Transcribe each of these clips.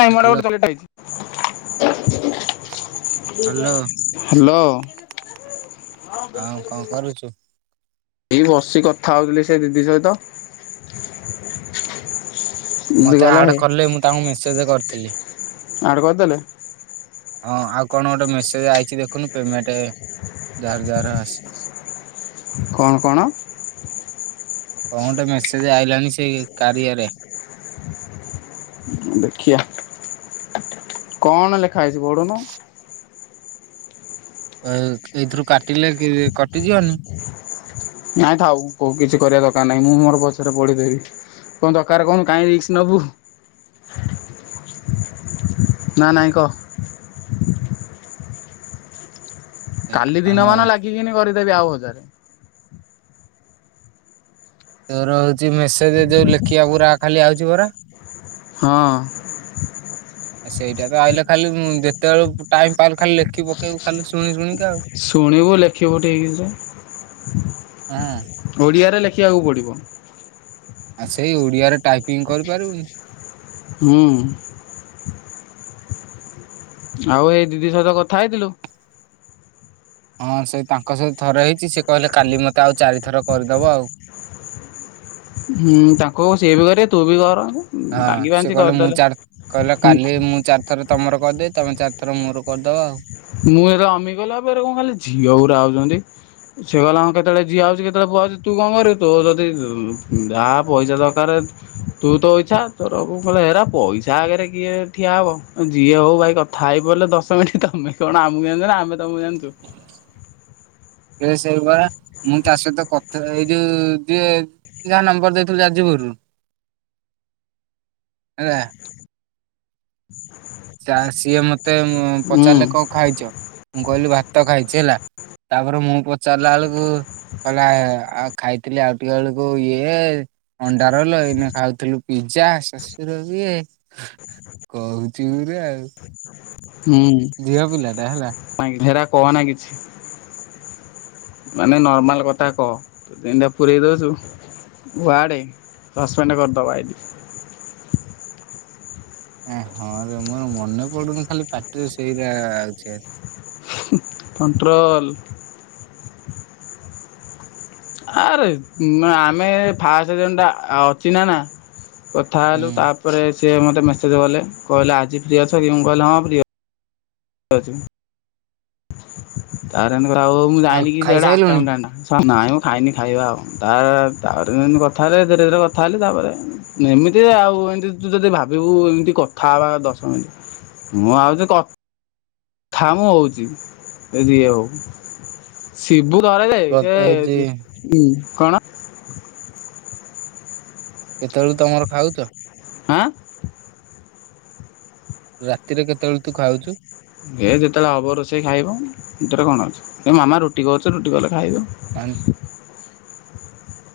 ନାଇଁ ମୋଡ଼ ହ୍ୟାଲୋ ଗୋଟେ ଚଲଟା ହେଇଛି। ହ୍ୟାଲୋ ହାଲୋ ହଁ। ଆଉ କଅଣ କରୁଛୁ। ଏଇ ବସିକି କଥା ହଉଥିଲି ସେ ଦିଦି ସହିତ। ଦିଦି ମତେ କହିଲା ଆଡେ ହେ କଲେ ମୁଁ ତାଙ୍କୁ ମେସେଜେ କରିଥିଲି। ଆଡ୍ କରିଦେଲେ ହଁ ଆଉ କଣ ଗୋଟେ ମେସେଜ ଆଇଚି ଦେଖୁନୁ ପେମେଣ୍ଟ ଯହାର ଯହାର ଆସି କଣ କଣ। କଣ ଗୋଟେ ମେସେଜ ଆଇଲାଣି ସେଇ କାରିଆରେ। ଦେଖିଆ କଣ ଲେଖା ହେଇଚି ପଢୁନୁ। ଏଇଥିରୁ କାଟିଲେ କଟିଯିବନି। ନାଇଁଥାଉ କୋଉ କିଛି କରିବା ଦରକାର ନାହିଁ ମୁଁ ମୋର ପଛରେ ପଢିଦେବି। କଣ ଦରକାର କହୁନୁ କାଇଁ ରିକ୍ସ ନବୁ। ନା ନାଇ କହ। କାଲି ଦିନ ମାନ ହଁ ଲାଗିକିନି କରିଦେବି ଆଉ ହଜାରେ। ତୋର ହୋଉଛି ମେସେଜ ଯୋଉ ଲେଖିବା ପୁରା ଖାଲି ଆଉଚି ପୁରା। ହଁ। [inaudible] ଆ ସେଇଟା ତ ଆଇିଲ ଖାଲି ଯେତେବେଳୁ ଟାଇମ ପାଇଲୁ ଖାଲି ଲେଖି ପକେଇବକୁ ଖାଲି ଶୁଣି ଶୁଣିିକି। ଶୁଣିବୁ ଲେଖିବୁ ଠିକ ଜେ ହଁ ଓଡ଼ିଆରେ ଲେଖିବାକୁ ପଡ଼ିବ। ଆଉ ସେଇ ଓଡିଆରେ ଟାଇପିଂ କରିପାରିବୁ ହୁଁ। ଆଉ ଏଇ ଦିଦି ସହିତ କଥା ହେଇଥିଲୁ। ହଁ ସେ ତାଙ୍କ ସହିତ ଥରେ ହେଇଚି ସେ କହିଲେ କାଲି ମତେ ଆଉ ଚାରି ଥର କରିଦବ ଆଉ। ହୁଁ ତାଙ୍କୁ ସିଏ ବି କରିବେ ତୁ ବି କର। ହଁ ଲାଗି ସେ ପାଞ୍ଚି କହିଲେ ମୁଁ କରିଦେଲେ। ଚାର କହିଲେ କାଲି ମୁଁ ଚାର ଥରେ ତମର କରିଦେବି ତମେ ଚାରିଥର ମୋର କରିଦେବ ଆଉ। ମୁଁ ଏଉରା ଅମିଗଲା ଏରା କଣ ଖାଲି ଝିଅକୁଡା ଆଉଚନ୍ତି। ସିଏ କଲା ଆ କେତେବେଳେ ଯିଆ ହେଉଚି କେତେବେଳେ ପୁଅ ହେଉଚି ତୁ କଣ କରିବୁ ତୁ ଯଦି ଆ ପଇସା ଦରକାର ତୁ ତୋ ଇଛା ତୋର ଏରା ପଇସା ଆଗରେ କିଏ ଠିଆ ହବ ଯିଏ ହୋଉ ଭାଇ କଥା ଥାଇ ପଡିଲେ ଦଶ ମିନିଟ ତମେ କଣ ଆମକୁ ଜାଣିଚ ନା ଅମେ ତମକୁ ଜାଣିଚୁ। ସେଇପା ମୁଁ ତା ସହିତ କଥା ଏଇ ଯୋଉ ଯିଏ ଯାହା ନମ୍ବର ଦେଇଥିଲୁ ଯାଜପୁରରୁ ହେଲା। ଚା ସିଏ ମତେ ହୁଁ ପଚାରିଲେ କଣ ଖାଇଚ ମୁଁ କହିଲି ଭାତ ଖାଇଚି ହେଲା। ତାପରେ ମୁଁ ପଚାରିଲା ବେଳକୁ କହିଲା ଆଉ ଖାଇଥିଲି ଆଉ ଟିକ ବେଳକୁ ଇଏ ଅଣ୍ଡା ରୋଲ୍ ଏଇନା ଖାଉଥିଲୁ ପିଜା ଶଶୁର ବିଏ କୋହୁ। ଚିରୁ ଆଉ। ହୁଁ ଝିଅ ପିଲାଟା ହେଲା। [unintelligible] କହନା କିଛି। ମାନେ ନର୍ମାଲ କଥା କହ ଯେମତିଆ ପୁରେଇ ଦୋଉଚୁ। ୱାଡେ ସସ୍ପେଣ୍ଡ କରିଦବ ଆଇଡି। ଏଁ ହଁ ରେ ମୋର ମନେ ପଡୁନି ଖାଲି ପାଟିରେ ସେଇରା ଆଉଚି ଭାରି। କଣ୍ଟ୍ରୋଲ। ଆରେ ଉଁ ଆମେ ଫାଷ୍ଟ ଦିନଟା ଆ ଅଚିନ୍ନା ନା। କଥା ହେଲୁ ତାପରେ ସିଏ ମୋତେ ମେସେଜ୍ କଲେ କହିଲେ ଆଜି ଫ୍ରୀ ଅଛ କି ମୁଁ କହିଲି ହଁ ଫ୍ରୀ ଅଛି। ତାପରେ ମୁଁ ଆଉ ଜାଣିଲି କି ସେ ଗୋଟେ ଖାଇସାଇଲୁଣି ଆକାଉଣ୍ଟାଟଆ ହଁ ନାଇଁ ମୁଁ ଖାଇନି ଖାଇବା ଆଉ ତା ତାଅରେ ତାପରେ ସେମିତି କଥା ହେଲି ଧୀରେ ଧୀରେ କଥା ହେଲି ତାପରେ ଏମିତି ଆଉ ଏନ୍ତି ତୁ ଯଦି ଭାବିବୁଏମିତି କଥା ହେବା ଦଶମିଣ୍ଟି। ମୁଁ ଆଉଚି କ ଥା ମୁ ହୋଉଚି ଏ ଯିଏ ହୋଉ ଶିବୁ ଧରେ ଯେ ସେ ହଉଛି ବେ ଉଁ କଣ। କେତେବେଳକୁ ତମର ଖାଉଚ। ଆଁ ରାତିରେ କେତେବେଳେ ତୁ ଖାଉଚୁ? ଏ ଯେତେବେଳେ ହବ ରୋଷେଇ ଖାଇବ ସେଥିରେ କଣ ଅଛି, ମାମା ରୁଟି କରୁଚି ରୁଟି କଲେ ଖାଇବ। ପା [unintelligible]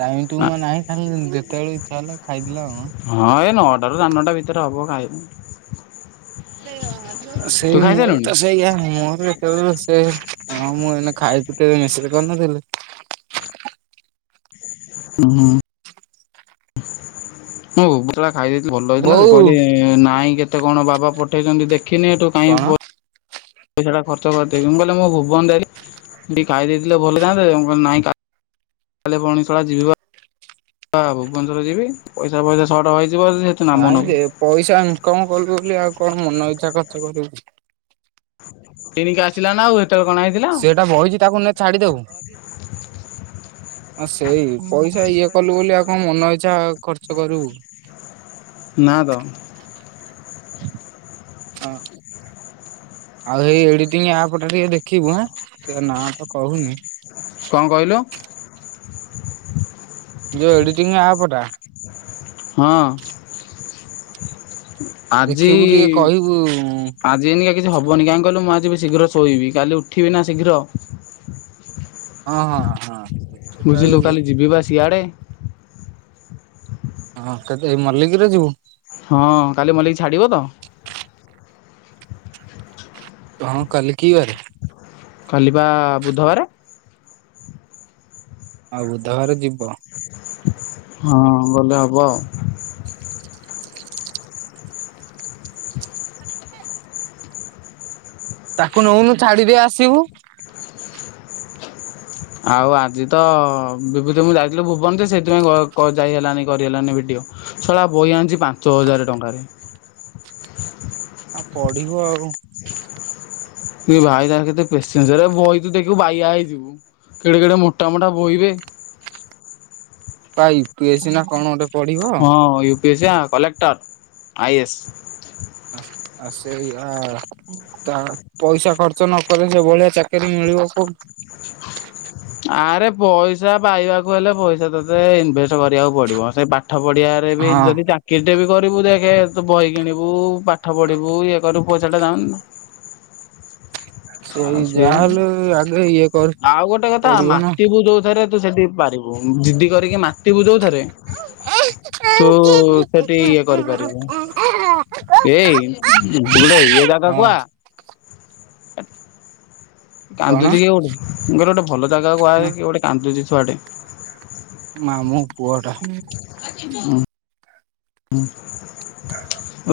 ଟାଇମ ଟୁଉମା ନାହିଁ ଖାଲି ଯେତେବେଳଳେ ଇଛା ହେଲା ଖାଇଦେଲ ଆଉ ଆଁ। ହଁ ଏ ନଅଟାରୁ ସାଡେ ନଅଟା ଭିତରେ ହବ ଖାାଇବୁ। ତୁ ସେଇ ମୋର ଖାଇସାରିଲୁଣି? ତ ସେଇଆ ମୋର [unintelligible] ସେ ହଁ ମୁଁ ଏଇନେ ଖାଇ କି ତତେ ମେସେଜ୍ କରିନଥିଲି? ଉଁ ହୁଁ! ମୁଁ [unintelligible] ଖାଇଦେଇଥିଲି ଭଲ ହେଇଥିଲା ଯେ ବୋଉ କହିଲ ନାଇଁ କେତେ କଣ ବାବା ପଠେଇଛନ୍ତି ଦେଖିନି ଏଠୁ କାଇଁ କଣ? ଫୋନ୍ ପଇସାଟା ଖର୍ଚ୍ଚ କରିଦେବି ମୁଁ କହିଲି ମୁଁ ଭୁବନ ଯାଇଲି ଖାଇ ଦେଇଥିଲେ ଭଲ ହେଇଥାନ୍ତା ଯେ ମୁଁ କହିଲି ନାଇଁ ଖା କାଲି ପୁଣି ସଳା ଷିବି ପା ଭୁବନେଶ୍ୱର ଯିବି ପଇସା ଫଇସା ସଟ୍ ହେଇଯିବ ଯଦି ନାଇଁ ଯେ ପଇସା ଇନକମ୍ କଲୁ ବୋଲି ଆଉ କଣ ମନ ଇଛା ଖର୍ଚ୍ଚ କରିବୁ। କିଣିକି ଆସିଲା ନା ଉ ହେତେବେଳେ କଣ ଆଇଥିଲା? ଟା ବଇଚି ତାକୁ ନେ ଛାଡ଼ିଦବୁ ହଁ ସେଇ ପଇସା ଇଏ କଲୁ ବୋଲି ଆଉ କଣ ମନ ଇଚ୍ଛା ଖର୍ଚ୍ଚ କରିବୁ। ନା ତ ଅଁ ଆଉ ଏଇ ଏଡିଟିଂ ଆପ୍ ଟା ଟିକେ ଦେଖିବୁ ଆଁ ସେ ନାଁ ତ କହୁନି। କଣ କହିଲୁ? ଯୋଉ ଏଡିଟିଂ ଆପ୍ ଟା। ହଁ ଆଜି ଦେଖିବୁ ଟିକେ କହିବୁ ଆଜି ଜିନ୍ ଗା କିଛି ହବନି କାହିଁ କହିଲ ମୁଁ ଆଜି ବି ଶୀଘ୍ର ଶୋଇବି, କାଲି ଉଠିବି ନା ଶୀଘ୍ର। ହଁ ହଁ ହଁ। ସେଟା ବୁଝିଲୁ ବି କାଲି ଯିବିବା ବା ସିଆଡ଼େ। ହଁ କେତେ ଏଇ ମଲ୍ଲିକିରେ ଯିବୁ? ହଁ କାଲି ମଲ୍ଲିକି ଛାଡି଼ବ ତ? ହଁ କାଲି କି ବାରେ? କାଲି ପା ବୁଧବାରେ। ଆଉ ବୁଧବାରେ ଯିବ। ହଁ ଗଲେ ହବ ଆଉ। ତାକୁ ନଉନୁ ଛାଡିଦେଇ ଆସିବୁ। ଆଉ ଆଜି ତ ବିଭୁତି ମୁଁ ଯାଇଥିଲୁ ଭୁବନ ଯେ ସେଥିପାଇଁ ଘ କ ଯାଇ ହେଲାନି କରିହେଲାନି ଭିଡିଓ। ସଲା ବହି ଆଣିଛି ପାଞ୍ଚ ହଜାରେ ଟଙ୍କାରେ। ଆଉ ପଢ଼ିବ ଆଉ। ଭାଇ ତାର କେତେ ପେସେନଜର ବହି ତୁ ଦେଖୁ ବାୟା ହେଇଯିବୁ। କେଡ଼େ କେଡ଼େ ମୋଟାମୋଟା ବହି ବେ ୟୁ ପି ଏ ସି ନା କଣ ଗୋଟେ ପଢିବ ହଁ ୟୁ ପି ଏ ସି ପା କଲେକ୍ଟର ଆଇ ଏ ଏସ୍। ଆ ସେଇଆ ତା ପଇସା ଖର୍ଚ୍ଚ ନ କଲେ ଯେଭଳିଆ ଚାକିରି ମିଳିବ କୋଉଠୁ। ଆରେ ପଇସା ପାଇବାକୁ ହେଲେ ପଇସା ତତେ ଇନଭେଷ୍ଟ୍ କରିବାକୁ ପଡ଼ିବ ସେ ପାଠ ପଢ଼ିବା ପାଇଁ ଏବେ ହଁ। ଯଦି ତାକୁ କିରି ଟେ ବି କରିବୁ ଦେଖେ ତୁ ବହି କିଣିବୁ ପାଠ ପଢ଼ିବୁ ଇଏ କରିବୁ ପଇସା ଟା ଜାଉନିନା ସେଇ ଯାହା ସିଏ ହେଲେ ଆଗେ ଇଏ କର୍ ତା ମାତି ବୁ ଯଉଥିରେ ତୁ ସେଠି ପାରିବୁ ଦଜିଦି କରିକି ମାଟିତୁ ଯଉଥିରେ। ହଁ ତୁ ସେଠି ଇଏ କରିପାରିବୁ। ଏଇ ଗୋଟେ ଇଏ ଜାଗାକୁ ଆ। କଣ କାନ୍ଦୁଚି କିଏ ଗୋଟେ -ଗୋଟେ ଭଲ ଜାଗାକୁ ଆ ହଁ କିଏ ଗୋଟେ କାନ୍ଦୁଚି ଛୁଆ ଟେ। ମାମୁଁ ପୁଅ ଟା। ହଁ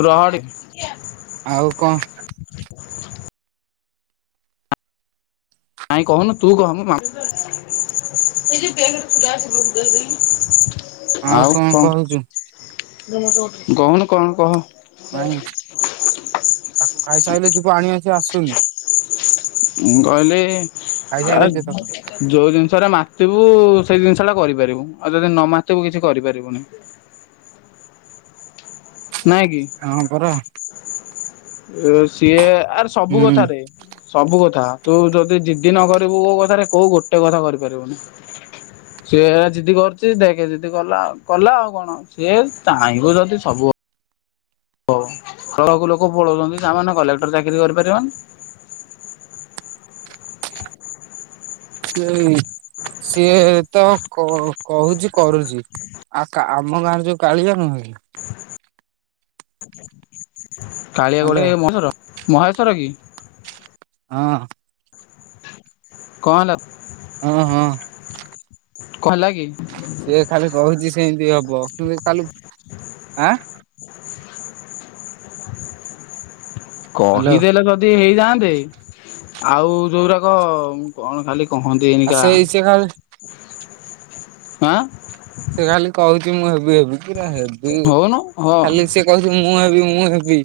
ରହରେ। ଆଉ କଣ୍ କାଇଁ କହୁନୁ ତୁ କହ ମ [inaudible] ଆଉ କଣ୍ ଆଉ କଣ କହୁଛୁ କହୁନୁ କଣ୍- କଣ୍ କହ? ନାଇଁ ତାକୁ ଖାଇସାଇଲେ ଯିବୁ ଆଣିବାକୁ ସିଏ ଆସୁନି। ମୁଁ କହିଲି ଆ ଖାଇସାରିଲେ ଯିଏ ତାକୁ ଯଉ ଜିନିଷଟା ମାତିିବୁ ସେଇ ଜିନିଷ ଟା କରିପାରିବୁ ଆଉ ଯଦି ନ ମାତିିବୁ କିଛି କରିପାରିବୁନି। ନାଇଁ କିି ହଁ ପରା -ସିଏ ଆରେ ସବୁ ହୁଁ କଥାରେ। ସବୁ କଥା ତୁ ଯଦି ଜିଦି ନ କରିବୁ କଉ କଥାରେ କଉ ଗୋଟେ କଥା କରିପାରିବୁନି। ସିଏ ଜିଦି କରୁଚି ଦେଖେ ଜିଦି କଲା- କଲା ଆଉ କଣ। ସିଏ ଚାହ୍ନିବ ଯଦି ସବୁ ହବ। ସବୁ ଲୋକ ପଢୁଚନ୍ତି ତାମାନେ କଲେକ୍ଟର ଚାକିରି କରିପାରିବନି। ସେଇ ସିଏ ତ କ-କହୁଚି କରୁଚି। ଆ- କା- ଆମ ଗାଁରେ ଯଉ କାଳିଆ ନୁହେଁ କି କାଳିଆ ହ୍ୟାଲୋ କଉଟା ଏ-ମହେଶ୍ୱର -ମହେଶ୍ଵର କି? ହଁ। କଣ୍ ହେଲା? ହଁ -ହଁ। କଣ୍ ହେଲା କି? ସିଏ ଖାଲି କହୁଚି ସେମିତି ହବ କିନ୍ତୁ ଖାଲି- ଆଁ- ହଁ ହ୍ୟାଲୋ କହିଦେଲେ ଯଦି ହେଇଯାଆନ୍ତେ ଆଉ ଯଉ ଗୁଡ଼ାକ କଣ ଖାଲି କହନ୍ତି ଆ- ଏନିକା ସେଇ ସେ ଖାଲ୍ ଆଁ- ସେ ଖାଲି କହୁଚି ମୁଁ ହେବି ହେବି। କିରା ହେବି ହଉନୁ ହଁ -ଖାଲି ସିଏ କହୁଚି ମୁଁ ହେବି ମୁଁ ହେବି।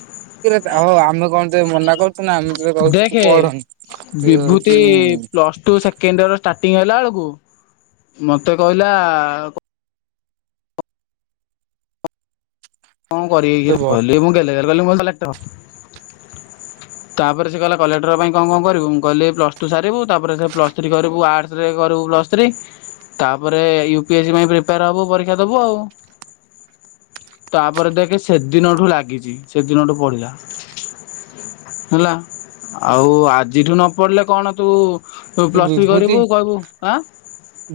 ସେଥିରେ ଅ-ଆମେ କଣ ଯେ ମନା କରୁଚୁ ନା ଆମେ କହୁଚୁ ତୁ ଦେଖେ ପଢ଼ ନି ସେ ହଉଚି ଉଁ- plus two second year starting ହେଲା ବେଳକୁ ମତେ କହିଲା କଣ କରିବି ତୁ କିରେ ବ କହିଲି ମୁଁ ଗେଲେରେ ଗେଲେରେ ମୁଁ କହିଲି କଲେକ୍ଟର୍। ତାପରେ ସେ କହିଲା କଲେକ୍ଟର ପାଇଁ କଣ କଣ କରିବୁ ମୁଁ କହିଲି ପ୍ଲସ ଟୁ ସାରିବୁ ତାପରେ ସେ ପ୍ଲସ୍ ଥ୍ରୀ କରିବୁ ଆର୍ଟସରେ କରିବୁ ପ୍ଲସ୍ ପ୍ଲସ୍ ଥ୍ରୀ ତାପରେ ୟୁ ପି ଏସ୍ ଆଇ ପାଇଁ ପ୍ରିପେୟାର୍ ହବୁ ପରୀକ୍ଷା ଦବୁ ଆଉ। ତାପରେ ଦେଖେ ସେଦିନଠୁ ଲାଗିଚି ସେଦିନଠୁ ପଢ଼ିଲା। ହେଲା ଆଉ ଆଜିଠୁ ନ ପଢିଲେ କଣ ତୁ ତୁ ପ୍ଲସ୍ ଥ୍ରୀ କରିବୁ କହିବୁ ଆଁ-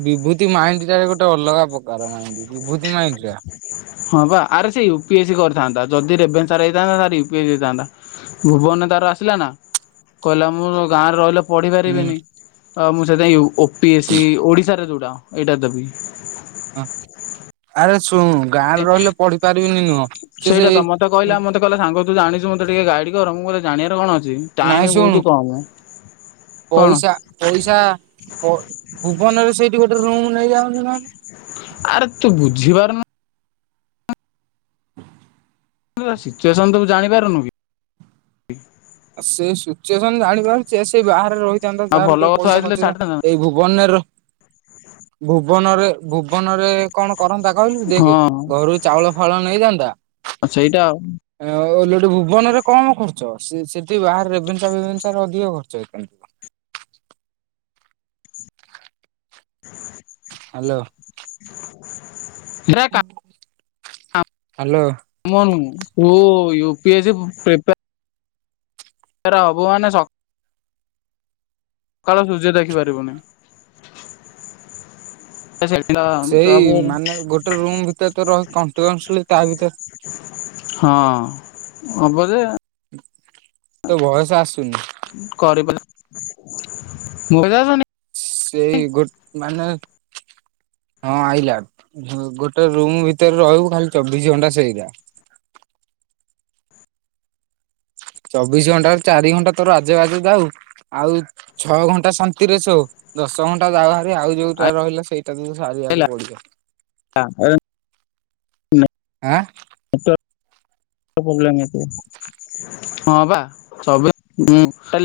ବିଭୂତି ମାଇଣ୍ଡି ଟା ଗୋଟେ ଅଲଗା ପ୍ରକାର ମାଇଣ୍ଡି। ବିଭୂତି ମାଇଣ୍ଡ୍ [inaudible] ହଁ ପା ଆରେ ସେ ୟୁ ପି ଏସ୍ ଇ କରିଥାନ୍ତା ଯଦି ରେଭେନ୍ସା ରେ ହେଇଥାନ୍ତା ତାର ୟୁ ପି ଏସ୍ ଇ ହେଇଥାନ୍ତା ଭୁବନ ରେ ତାର ଆସିଲା ନା କହିଲା ମୁଁ ଗାଁରେ ରହିଲେ ପଢି ହୁଁ ପାରିବିନି ଆ- ମୁଁ ସେଥିପାଇଁ ୟୁ-ଓ ପି ଏସ ସି ଓଡିଶାରେ ଯଉଟା ଏଇଟା ଦେବି। ହଁ -ଆରେ ଶୁଣୁ ଗାଁରେ ରହିଲେ ପଢି ପାରିବିନି ନୁହଁ ସେ ସେଇଟା ତ ସେଇ ମତେ କହିଲା ମତେ କହିଲା ସାଙ୍ଗ ତୁ ଜାଣିଚୁ ମତେ ଟିକେ ଗାଇଡି କର ମୁଁ କହିଲି ଜାଣିବାରେ କଣ ଅଛି। ଟାଇମ ନାହିଁ ବହୁତ ଶୁଣୁ କମ କଣ ପଇସା- ପଇସା ପ-ଭୁବନରେ ସେଇଠି ଗୋଟେ ରୁମ୍ ନେଇଯାଉନୁ ନହେଲେ। ଆରେ ତୁ ବୁଝିିପାରୁନୁ ସିଚୁଏସନ ତୁ ଜାଣିପାରୁନୁ କି। ଆଉ ସେଇ ସିଚୁଏସନ ଜାଣିପାରୁଛି ସେଇ ବାହାରେ ରହି ଆଉ ଯାହାଲେ ଭଲ ଟିକେ ଗଛ ପଇସା ହେଇଥିଲେ ଖର୍ଚ୍ଚ ଛାଡିଥାନ୍ତା ହେଇ ଏଇ ଭୁବନ ର ଭୁବନରେ ଭୁବନରେ କଣ କରନ୍ତା କହିଲୁ ଦେଖ ହଁ ଘରୁ ଚାଉଳ ଫାଉଳ ନେଇଯାଆନ୍ତା। ସେଇଟା ଓଲଟି ଭୁବନରେ କମ ଖର୍ଚ୍ଚ ସେଠି ବାହାରେ ରେଭେନ୍ସା ଫେବେଂସା ରେ ଅଧିକ ଖର୍ଚ୍ଚ ହେଇପାରେ। [inaudible] ହ୍ୟାଲୋ। ନା ହ୍ୟାଲୋ। ତୁ U P S C prepare ତାର ଭୁବନେଶ୍ ସକାଳ ସୂର୍ଯ୍ୟ ଦେଖି ପାରିବୁନି। ସେ ସେଇଦିନ ସେଇ ମାନେ ଗୋଟେ ରୁମ୍ ଭିତରେ ତ ରହ କୋଣ୍ଟୀନୁ୍ଅସଲି ତା ଭିତରେ ହଁ ହବ ଯେ ତ ବୟସ ଆସୁନି। କରିବା [unintelligible] ସେଇ ଗୋଟ ମାନେ ହଁ ଆଇଲା ଗୋଟେ ରୁମ୍ ଭିତରେ ରହିବୁ ଖାଲି ଚବିଶ ଘଣ୍ଟା ସେଇ ଗା ଚବିଶ ଘଣ୍ଟାରୁ ଚାରି ଘଣ୍ଟା ତୋର ଆଜେ ବଜେ ଯାଉ ଆଉ ଛଅ ଘଣ୍ଟା ଶାନ୍ତିରେ ଶୋ। ଦଶ ଘଣ୍ଟା ଯାଉ ବାହାରି ଆଉ ଯୋଉଟା ରହିଲା ସେଇଟା ତୁ ସାରିବାକୁ ପଡିବ। [inaudible] ଆଁ? ତ ପ୍ରୋବ୍ଲେମ ହେଇଥିବ।